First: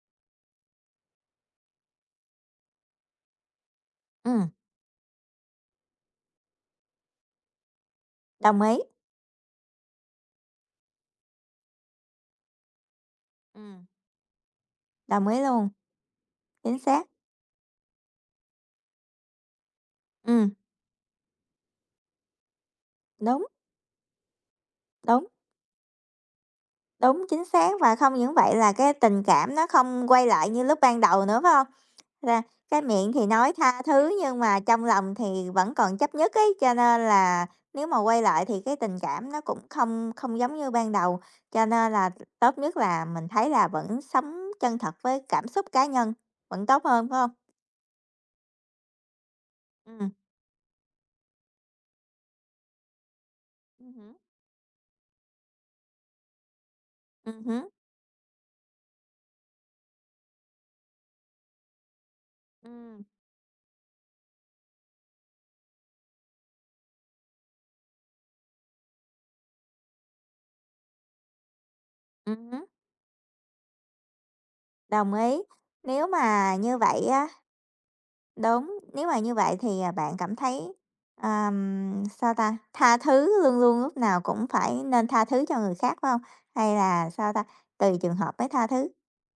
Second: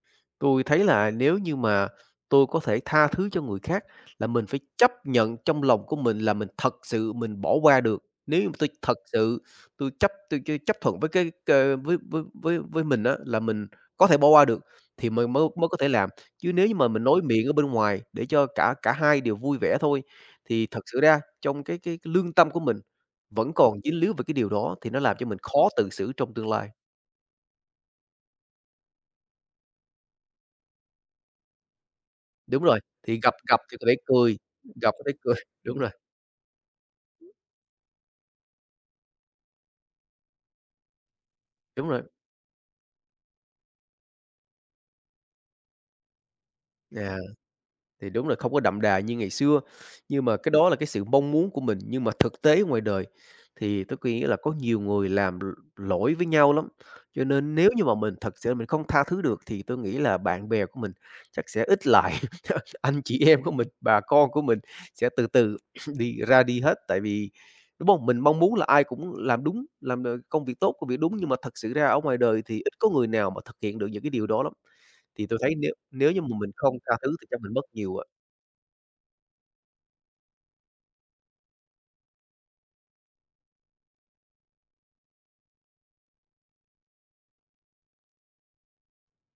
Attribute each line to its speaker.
Speaker 1: Tôi thấy là nếu như mà tôi có thể tha thứ cho người khác, là mình
Speaker 2: Ừm.
Speaker 1: phải chấp nhận trong lòng của mình là mình thật sự mình bỏ qua được. Nếu như mà
Speaker 2: Đồng
Speaker 1: tôi
Speaker 2: ý.
Speaker 1: thật sự, tôi chấp tôi ch chấp thuận với cái c với với với mình á, là mình
Speaker 2: Ừm.
Speaker 1: có thể bỏ qua được, thì
Speaker 2: Đồng
Speaker 1: mời
Speaker 2: ý
Speaker 1: mới mới
Speaker 2: luôn.
Speaker 1: có thể làm. Chứ nếu như
Speaker 2: Chính
Speaker 1: mà mình
Speaker 2: xác.
Speaker 1: nói miệng ở bên ngoài để cho cả cả hai đều vui vẻ thôi,
Speaker 2: Ừm.
Speaker 1: thì thật sự ra trong cái cái cái lương tâm của mình,
Speaker 2: Đúng.
Speaker 1: vẫn còn dính líu về cái điều đó thì nó làm cho
Speaker 2: Đúng.
Speaker 1: mình khó tự xử trong tương lai.
Speaker 2: Đúng, chính xác và không những vậy là cái tình cảm nó không quay lại như lúc ban đầu nữa phải hông? Ra
Speaker 1: Đúng rồi,
Speaker 2: cái miệng
Speaker 1: thì
Speaker 2: thì
Speaker 1: gặp
Speaker 2: nói
Speaker 1: gặp thì
Speaker 2: tha
Speaker 1: có thể
Speaker 2: thứ
Speaker 1: cười,
Speaker 2: nhưng mà trong
Speaker 1: gặp có thể
Speaker 2: lòng
Speaker 1: cười,
Speaker 2: thì vẫn
Speaker 1: đúng rồi.
Speaker 2: còn chấp nhất ấy, cho nên là nếu mà quay lại thì cái tình cảm nó cũng không không giống như ban đầu. Cho
Speaker 1: Đúng
Speaker 2: nên
Speaker 1: rồi.
Speaker 2: là tốt nhất là mình thấy là vẫn sống chân thật với cảm xúc cá nhân vẫn tốt hơn,
Speaker 1: Yeah,
Speaker 2: phải hông?
Speaker 1: thì đúng là không có đậm đà như ngày xưa,
Speaker 2: Ừm.
Speaker 1: nhưng mà cái đó là cái sự mong muốn của mình. Nhưng mà thực tế ngoài đời, thì
Speaker 2: Ưm
Speaker 1: tôi
Speaker 2: hứm.
Speaker 1: quý là có nhiều người làm l lỗi với nhau lắm, cho
Speaker 2: Ừm
Speaker 1: nên
Speaker 2: hứm.
Speaker 1: nếu như mà mình thật sự là mình không tha thứ được thì tôi nghĩ là bạn bè của mình, chắc sẽ ít lại, anh
Speaker 2: Ừm.
Speaker 1: chị em của mình, bà con của mình sẽ từ từ đi ra đi hết. Tại vì đúng bông, mình mong muốn là ai cũng làm đúng, làm, ờ, công việc tốt, công việc đúng nhưng mà thực sự ra ở ngoài đời
Speaker 2: Ừm
Speaker 1: thì
Speaker 2: hứm.
Speaker 1: ít có người nào mà thực hiện được những cái điều đó lắm.
Speaker 2: Đồng
Speaker 1: Thì tôi
Speaker 2: ý,
Speaker 1: thấy nếu
Speaker 2: nếu
Speaker 1: nếu như mà mình
Speaker 2: mà
Speaker 1: không
Speaker 2: như
Speaker 1: tha
Speaker 2: vậy
Speaker 1: thứ thì
Speaker 2: á
Speaker 1: chắc mình mất nhiều a.
Speaker 2: đúng, nếu mà như vậy thì, à, bạn cảm thấy, ờm, sao ta? Tha thứ, luôn luôn lúc nào cũng phải nên tha thứ cho người khác, phải hông? Hay là, sao ta? Tùy trường hợp mới tha thứ?